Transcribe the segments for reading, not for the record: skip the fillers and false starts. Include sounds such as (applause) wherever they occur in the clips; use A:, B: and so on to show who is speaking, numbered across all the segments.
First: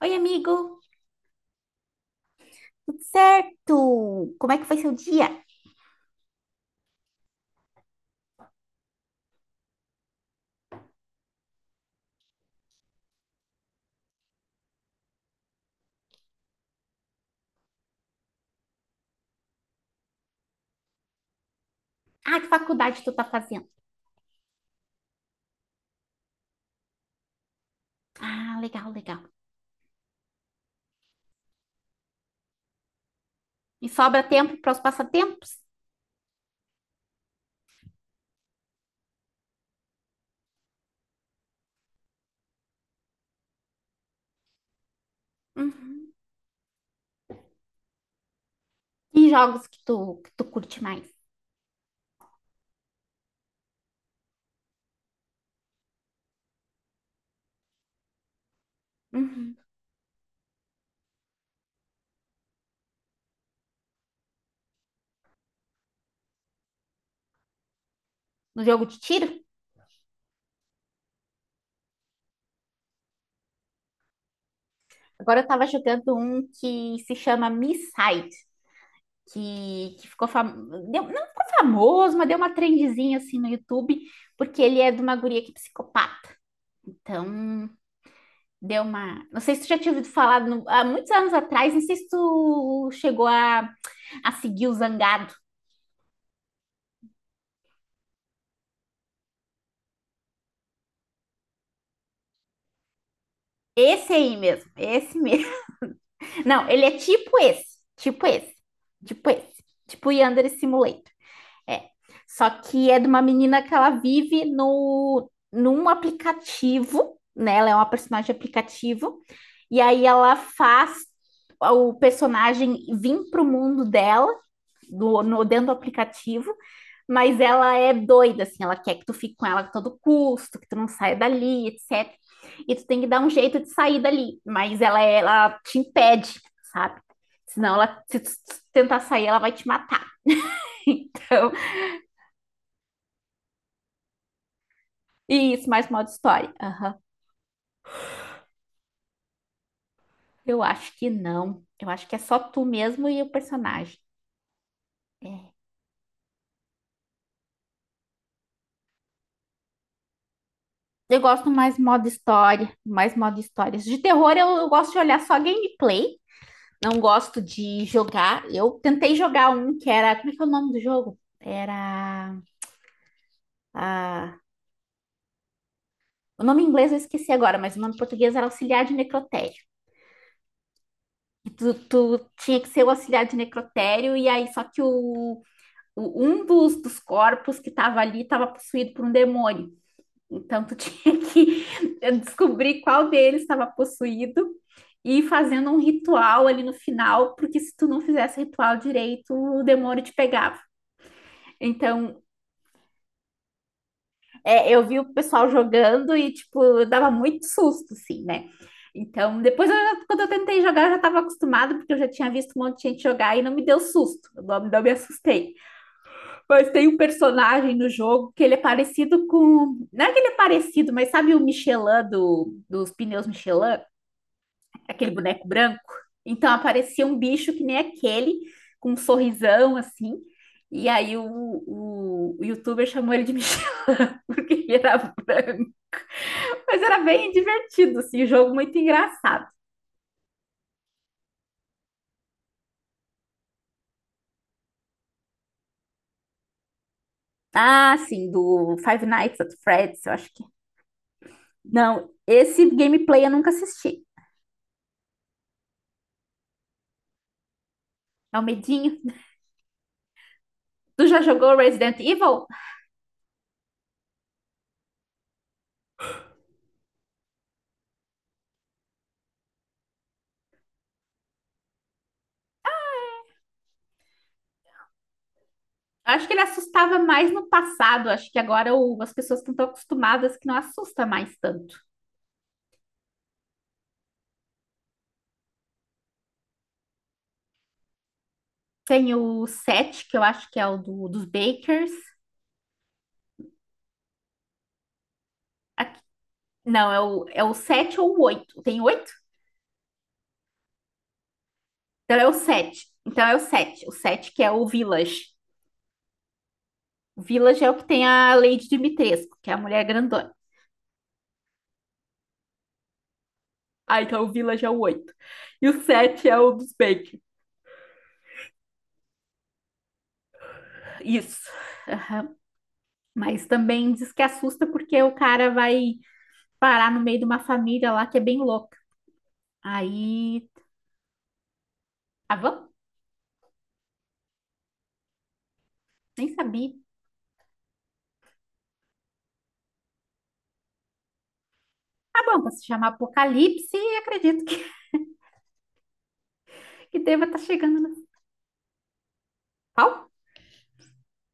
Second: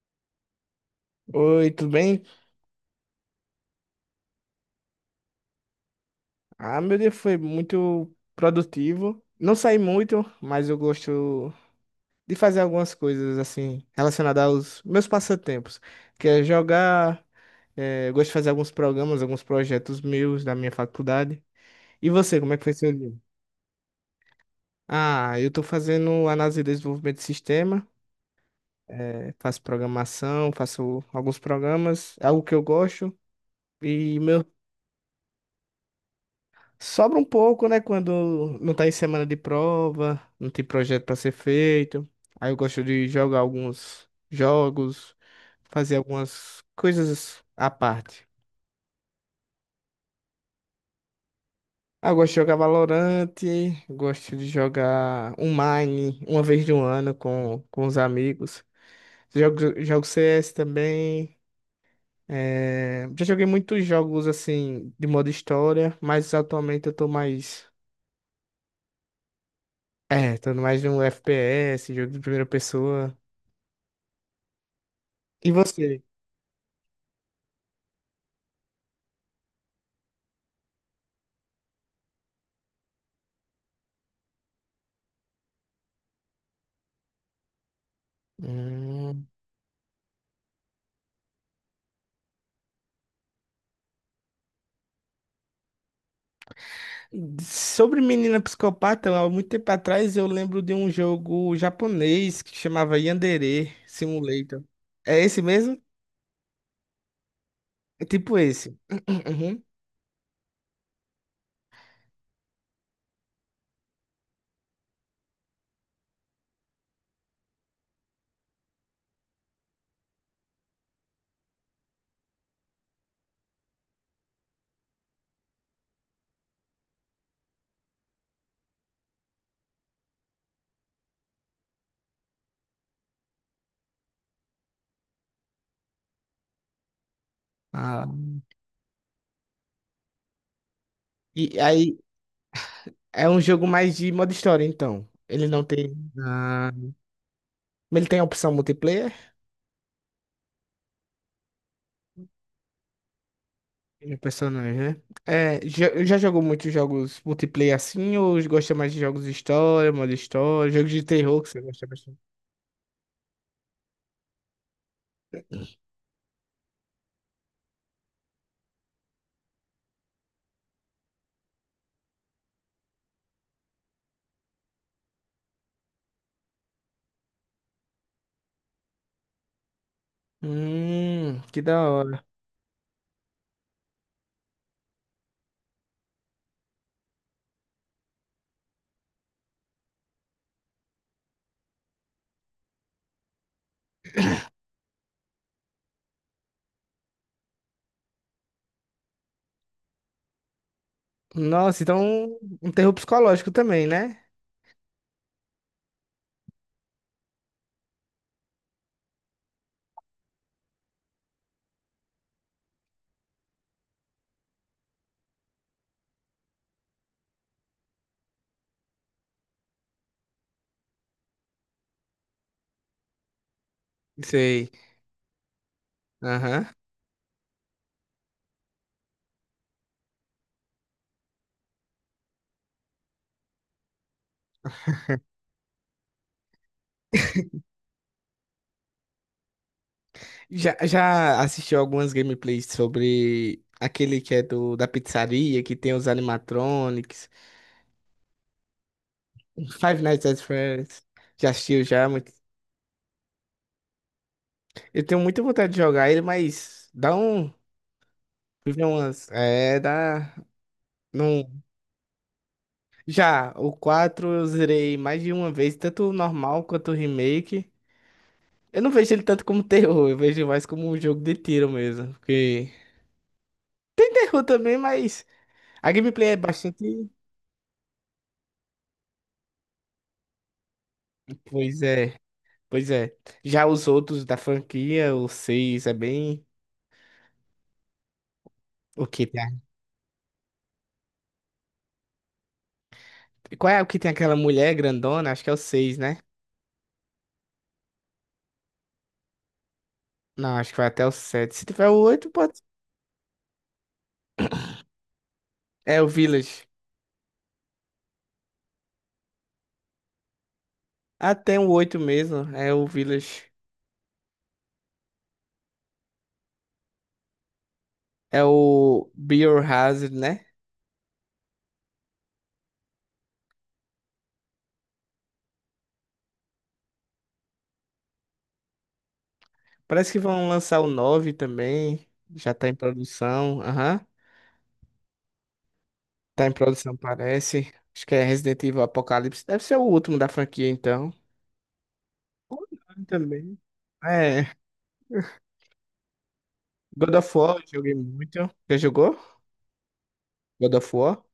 A: Oi, amigo,
B: Oi, tudo bem?
A: tudo certo? Como é que foi seu dia?
B: Ah, meu dia foi muito produtivo. Não saí muito, mas eu gosto de fazer algumas coisas assim relacionadas aos meus passatempos, que é jogar. Eu gosto de fazer alguns programas, alguns projetos meus da minha faculdade. E
A: Ah,
B: você,
A: que
B: como é que foi seu
A: faculdade tu
B: dia?
A: tá fazendo?
B: Ah, eu estou fazendo análise e desenvolvimento de sistema,
A: Ah, legal, legal.
B: faço programação, faço alguns programas, é algo que eu gosto.
A: E
B: E
A: sobra
B: meu
A: tempo para os passatempos?
B: Sobra um pouco, né? Quando não tá em semana de prova, não tem projeto pra ser feito. Aí eu gosto de jogar alguns jogos, fazer
A: Uhum.
B: algumas coisas à parte.
A: Que jogos que tu curte mais?
B: Ah, eu gosto de jogar Valorant, gosto de jogar um Mine uma vez de um ano com os amigos.
A: Uhum.
B: Jogo CS também. É, já joguei muitos jogos assim de modo história, mas atualmente eu tô mais.
A: No jogo de tiro?
B: É, tô mais num FPS, jogo de primeira pessoa.
A: Agora eu
B: E
A: tava
B: você?
A: jogando um que se chama Misside, que, que ficou fam... não ficou famoso, mas deu uma trendzinha assim no YouTube, porque ele é de uma guria que é psicopata. Então, deu uma.
B: Hum.
A: Não sei se tu já tinha ouvido falar há muitos anos atrás, não sei se tu chegou a seguir o Zangado.
B: Sobre menina psicopata, há muito tempo atrás eu lembro de um jogo japonês que chamava Yandere
A: Esse aí
B: Simulator.
A: mesmo, esse
B: É esse
A: mesmo.
B: mesmo?
A: (laughs) Não, ele é tipo esse,
B: É
A: tipo
B: tipo
A: esse,
B: esse. (clears throat)
A: tipo
B: Uhum.
A: esse, tipo Yandere Simulator. É. Só que é de uma menina que ela vive no, num aplicativo, né? Ela é uma personagem de aplicativo, e aí ela faz o personagem vir para o mundo dela, do, no, dentro do aplicativo. Mas ela é doida, assim, ela quer que tu fique com ela a todo custo, que tu não saia dali, etc. E tu tem que dar um jeito de sair dali, mas ela te impede, sabe? Senão,
B: Ah.
A: se tu tentar sair, ela vai te matar. (laughs) Então,
B: E aí é um jogo mais de modo história, então. Ele
A: e
B: não
A: isso, mais
B: tem.
A: modo história.
B: Ah.
A: Aham.
B: Mas ele tem a opção multiplayer?
A: Eu acho que não. Eu acho que é só tu mesmo e o personagem.
B: Tem personagem, né?
A: É.
B: É, já jogou muitos jogos multiplayer assim, ou gosta mais de jogos de história, modo história, jogos de
A: Eu
B: terror que
A: gosto
B: você
A: mais
B: gosta
A: modo
B: bastante?
A: história, mais modo histórias. De terror, eu gosto de olhar só gameplay. Não gosto de jogar. Eu tentei jogar um que era. Como é que é o nome do jogo? Era. ah, O nome em inglês eu esqueci agora, mas o nome em português era Auxiliar de Necrotério. E
B: Que
A: Tu,
B: da
A: tu
B: hora.
A: tinha que ser o auxiliar de necrotério, e aí só que um dos corpos que estava ali estava possuído por um demônio. Então tu (laughs) tinha que descobrir qual deles estava possuído e ir fazendo um ritual ali no final, porque se tu não fizesse ritual direito, o demônio te pegava.
B: Nossa,
A: Então,
B: então um terror psicológico também, né?
A: Eu vi o pessoal jogando e, tipo, dava muito susto, assim, né? Então, depois, quando eu tentei jogar, eu já estava acostumada, porque eu já tinha visto um monte de gente jogar e não me deu susto, eu não me assustei. Mas tem um personagem no jogo que ele é parecido com. Não é que ele é parecido, mas sabe o Michelin do, dos pneus Michelin?
B: Sei.
A: Aquele boneco branco? Então,
B: Aham.
A: aparecia um bicho que nem aquele, com um sorrisão assim. E aí, o youtuber chamou ele de Michelin, (laughs) porque ele era branco. Mas era bem divertido, assim, o jogo muito engraçado.
B: Já assistiu algumas gameplays sobre aquele que é da pizzaria, que tem os animatronics,
A: Ah, sim, do Five Nights at
B: Five
A: Freddy's, eu
B: Nights
A: acho
B: at
A: que.
B: Freddy's. Já assistiu
A: Não,
B: já, muito.
A: esse gameplay eu nunca assisti.
B: Eu tenho muita vontade de jogar ele, mas dá um.
A: É o
B: Vive
A: medinho.
B: umas. É, dá.
A: Tu já jogou
B: Não.
A: Resident Evil?
B: Já, o 4 eu zerei mais de uma vez, tanto o normal quanto o remake. Eu não vejo ele tanto como terror, eu vejo mais como um jogo de tiro mesmo. Porque eu também, mas a
A: Acho
B: gameplay
A: que
B: é
A: ele assustava
B: bastante.
A: mais no passado. Acho que agora as pessoas estão tão acostumadas que não assusta mais tanto.
B: Pois é, pois é. Já os outros da franquia, o 6 é bem. O
A: Tem
B: que tem?
A: o
B: A-
A: 7, que eu acho que é o dos Bakers.
B: qual é o que tem aquela mulher grandona? Acho que é o 6,
A: Aqui-
B: né?
A: não, é o, 7 ou o 8. Tem 8.
B: Não, acho que vai até o 7. Se tiver o
A: Então é
B: oito
A: o
B: pode.
A: 7. Então é o 7. O 7 que é o Village.
B: É o Village.
A: O Village é o que tem a Lady Dimitrescu, que é a mulher grandona.
B: Até o 8 mesmo. É o Village.
A: Ah, então o Village é o 8. E o 7 é o dos Bacon.
B: É o Biohazard, né?
A: Isso. Aham. Mas também diz que assusta porque o cara vai parar no meio de uma família lá que é bem louca.
B: Parece que
A: Aí.
B: vão lançar o 9 também.
A: Ah,
B: Já
A: vamos?
B: tá em produção. Aham.
A: Nem
B: Tá em
A: sabia.
B: produção, parece. Acho que é Resident Evil Apocalipse. Deve ser o último da franquia, então.
A: Ah, bom, pra se chamar
B: Online também.
A: Apocalipse,
B: Ah,
A: acredito
B: é,
A: que
B: God
A: deva
B: of
A: estar
B: War, eu
A: chegando no.
B: joguei muito. Já jogou?
A: Qual?
B: God of War?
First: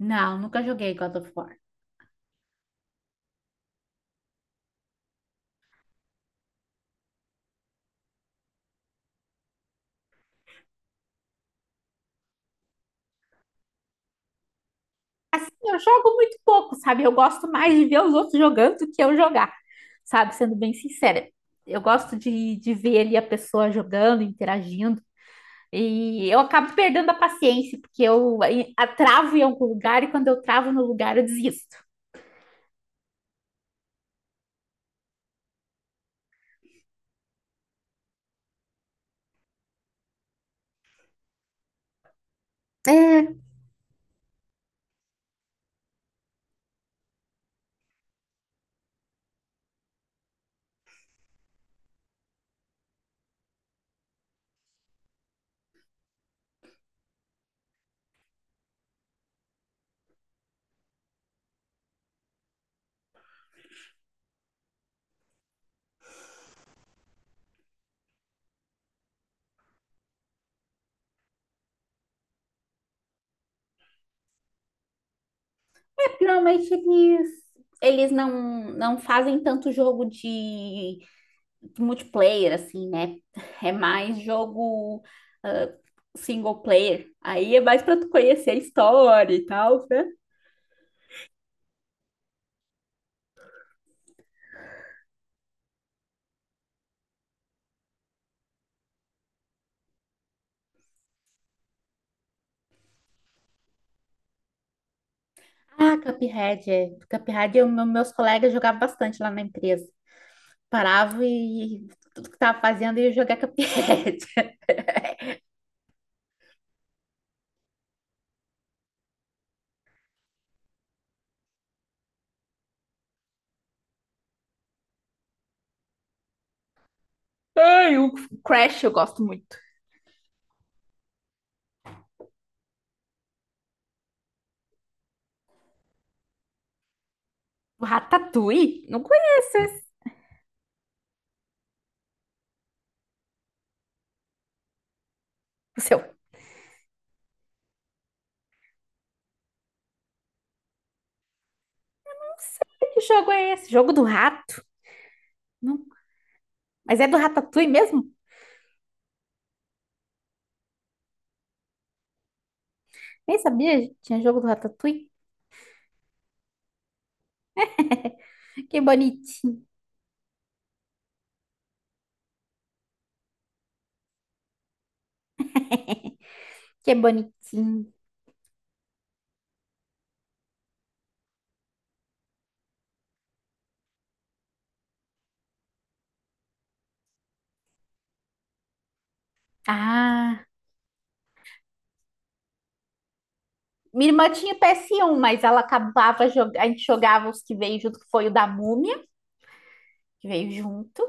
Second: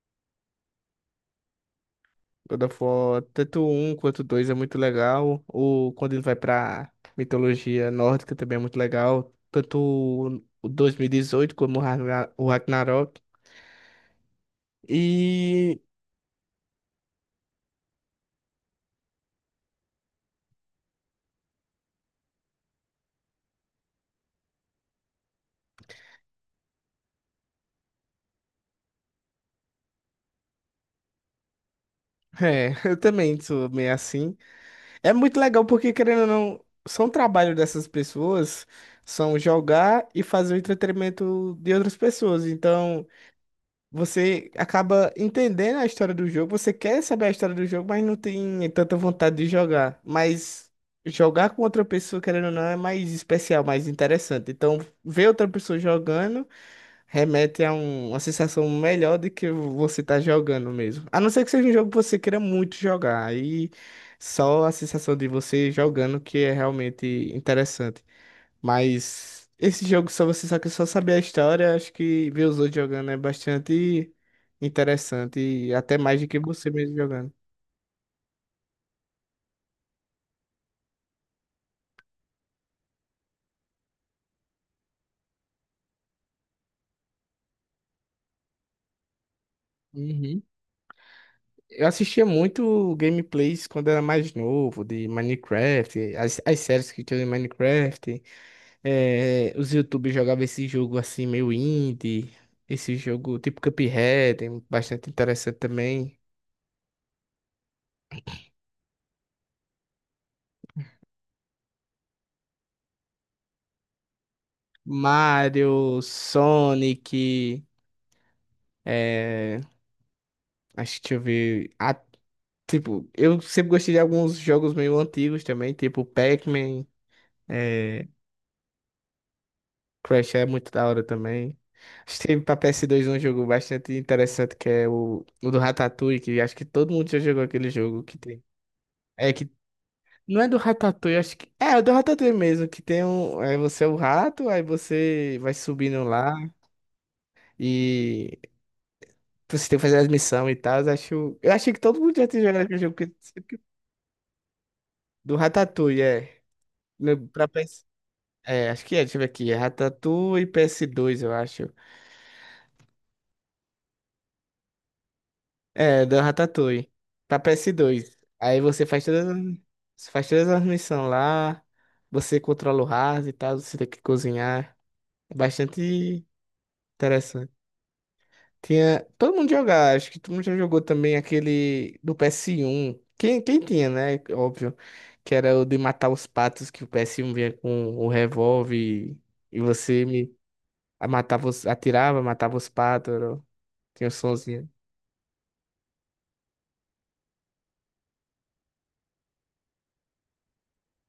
A: Não, nunca joguei God of War.
B: God of War, tanto um quanto dois é muito legal. O, quando ele vai pra mitologia nórdica também é muito legal. Tanto o 2018 como o Ragnarok.
A: Assim, eu
B: E
A: jogo muito pouco, sabe? Eu gosto mais de ver os outros jogando do que eu jogar, sabe? Sendo bem sincera. Eu gosto de ver ali a pessoa jogando, interagindo. E eu acabo perdendo a paciência, porque eu travo em algum lugar e quando eu travo no lugar eu desisto.
B: é, (laughs) eu também sou meio assim. É muito legal porque, querendo ou não, são trabalho dessas pessoas, são jogar e fazer o entretenimento de outras pessoas. Então.
A: É,
B: Você acaba entendendo a história do jogo, você quer saber a história do jogo, mas não tem tanta vontade de jogar. Mas jogar com outra pessoa, querendo ou não, é mais especial, mais interessante. Então, ver outra pessoa jogando remete a uma sensação melhor do que você tá jogando mesmo. A não ser que seja um jogo que você queira muito jogar, aí só a sensação de você jogando que é realmente interessante. Mas esse jogo, só você só que só saber a história, acho que ver os outros jogando é bastante interessante. E até mais do que você
A: geralmente
B: mesmo
A: eles,
B: jogando.
A: eles não, não fazem tanto jogo de multiplayer, assim, né? (laughs) É mais jogo ah, single player. Aí é mais pra tu conhecer a história e tal, né?
B: Uhum. Eu assistia muito gameplays quando era mais novo, de Minecraft, as séries que tinham de Minecraft. Os YouTubers jogavam esse jogo assim, meio indie. Esse jogo tipo Cuphead, bastante interessante
A: Ah,
B: também.
A: Cuphead, é. Cuphead, meus colegas jogavam bastante lá na empresa. Parava e tudo que tava fazendo ia jogar Cuphead. (laughs)
B: Mario, Sonic, eh, acho que deixa eu ver. Tipo, eu sempre gostei de alguns jogos meio antigos também, tipo Pac-Man,
A: E o
B: é, Crash é muito da hora também. Acho que teve pra PS2 um jogo bastante interessante que é o do Ratatouille, que acho que todo mundo já jogou aquele jogo que tem.
A: Ratatouille? Não
B: É que
A: conheço esse.
B: não é do Ratatouille, acho que é do Ratatouille mesmo, que tem um, é, você é o rato, aí você vai
A: O seu?
B: subindo lá
A: Não
B: e você tem que fazer as missões e tal. Acho, eu achei que todo mundo já tinha jogado aquele
A: sei
B: jogo
A: que
B: porque-
A: jogo é esse. Jogo do rato?
B: do
A: Não.
B: Ratatouille, é.
A: Mas é do
B: No- pra
A: Ratatouille mesmo?
B: é, acho que é, deixa eu ver aqui. É Ratatouille PS2, eu acho.
A: Nem sabia, gente. Tinha jogo do Ratatouille.
B: É, da Ratatouille. Pra PS2. Aí
A: Que
B: você faz todas, as-
A: bonitinho.
B: você faz todas as missões lá. Você controla o rato e tal. Você tem que cozinhar. É bastante
A: Que
B: interessante.
A: bonitinho.
B: Tinha. Todo mundo jogava, acho que todo mundo já jogou também aquele do PS1. Quem tinha, né? Óbvio. Que era o de matar os patos, que o PS1 vinha com o revólver e você me
A: Ah.
B: matava, os- atirava, matava os patos. Tem
A: Minha
B: o
A: irmã tinha
B: sonzinho.
A: PS1, mas ela acabava jogando. A gente jogava os que veio junto, que foi o da Múmia, que veio junto.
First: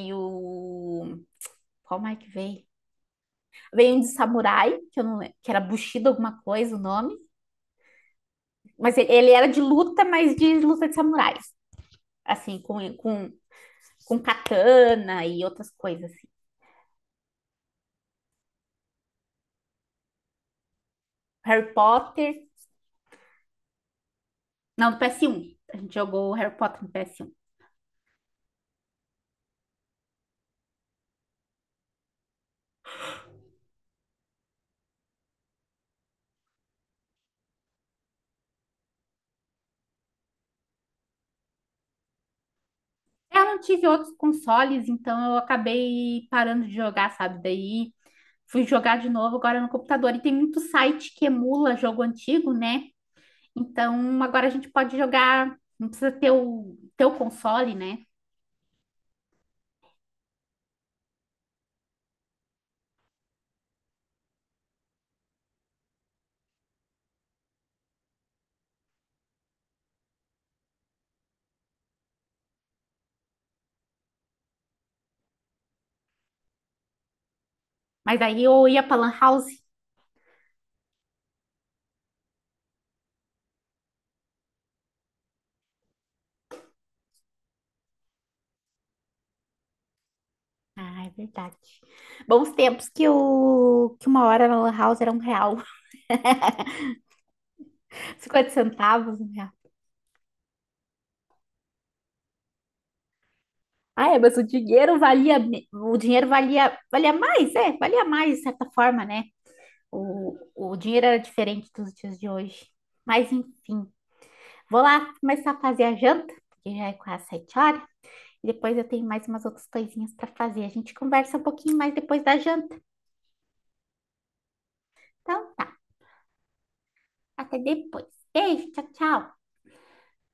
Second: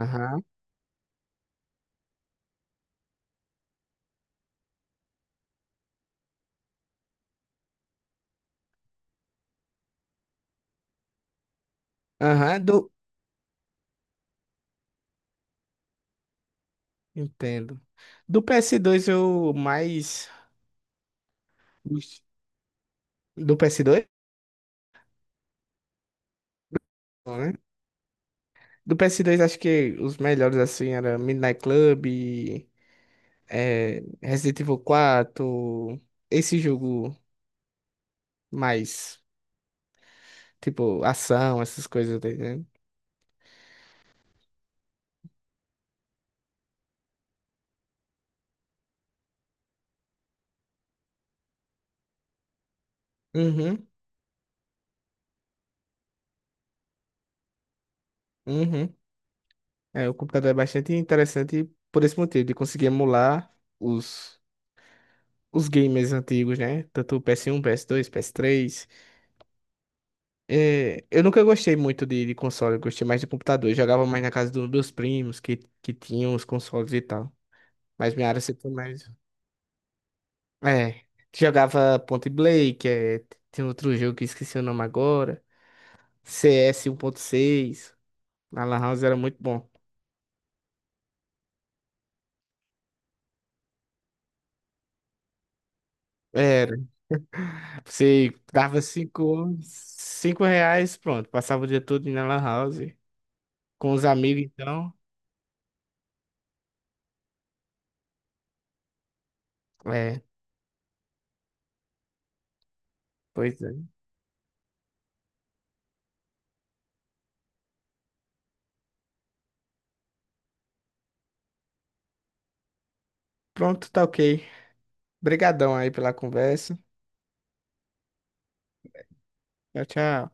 B: Aham.
A: Qual mais que veio? Veio um de samurai, que eu não lembro, que era Bushido alguma coisa o nome. Mas ele era de luta, mas de luta de samurais. Assim,
B: Aham,
A: com,
B: do.
A: com, com katana e outras coisas assim.
B: Entendo. Do PS2 eu mais.
A: Harry
B: Ux,
A: Potter.
B: do PS2?
A: Não, do PS1. A gente jogou Harry Potter no PS1.
B: Não, né? Do PS2 acho que os melhores assim era Midnight Club, é, Resident Evil 4, esse jogo mais tipo ação, essas coisas, tá entendendo?
A: Eu não tive outros consoles, então eu acabei parando de jogar, sabe? Daí fui jogar de novo agora no computador. E tem muito site que emula jogo antigo, né?
B: Uhum,
A: Então agora a gente pode jogar, não precisa ter o teu console, né?
B: uhum. É, o computador é bastante interessante por esse motivo, de conseguir emular os, os gamers antigos, né? Tanto o PS1, PS2, PS3. É, eu nunca gostei muito de console, eu gostei mais de computador. Eu jogava mais na casa dos meus primos, que tinham os consoles e tal. Mas
A: Mas
B: minha área
A: aí
B: sempre
A: eu
B: foi
A: ia pra
B: mais.
A: Lan House.
B: É, jogava Point Blank, é, tem outro jogo que eu esqueci o nome agora. CS seis, na Lan House era muito bom.
A: Ah, é verdade. Bons tempos que uma hora na Lan House era um real,
B: Era,
A: (laughs)
B: você
A: 50
B: dava
A: centavos, um real.
B: cinco reais, pronto, passava o dia todo na Lan House. Com os
A: Ah, é, mas o
B: amigos, então.
A: dinheiro valia, o dinheiro valia mais, é, valia mais de certa forma, né?
B: É,
A: O dinheiro era diferente dos dias de hoje. Mas
B: pois é.
A: enfim. Vou lá começar a fazer a janta, porque já é quase sete horas. E depois eu tenho mais umas outras coisinhas para fazer. A gente conversa um pouquinho mais depois da janta.
B: Pronto, tá ok.
A: Então
B: Obrigadão
A: tá,
B: aí pela conversa.
A: até depois. Beijo, tchau, tchau.
B: Tchau, tchau.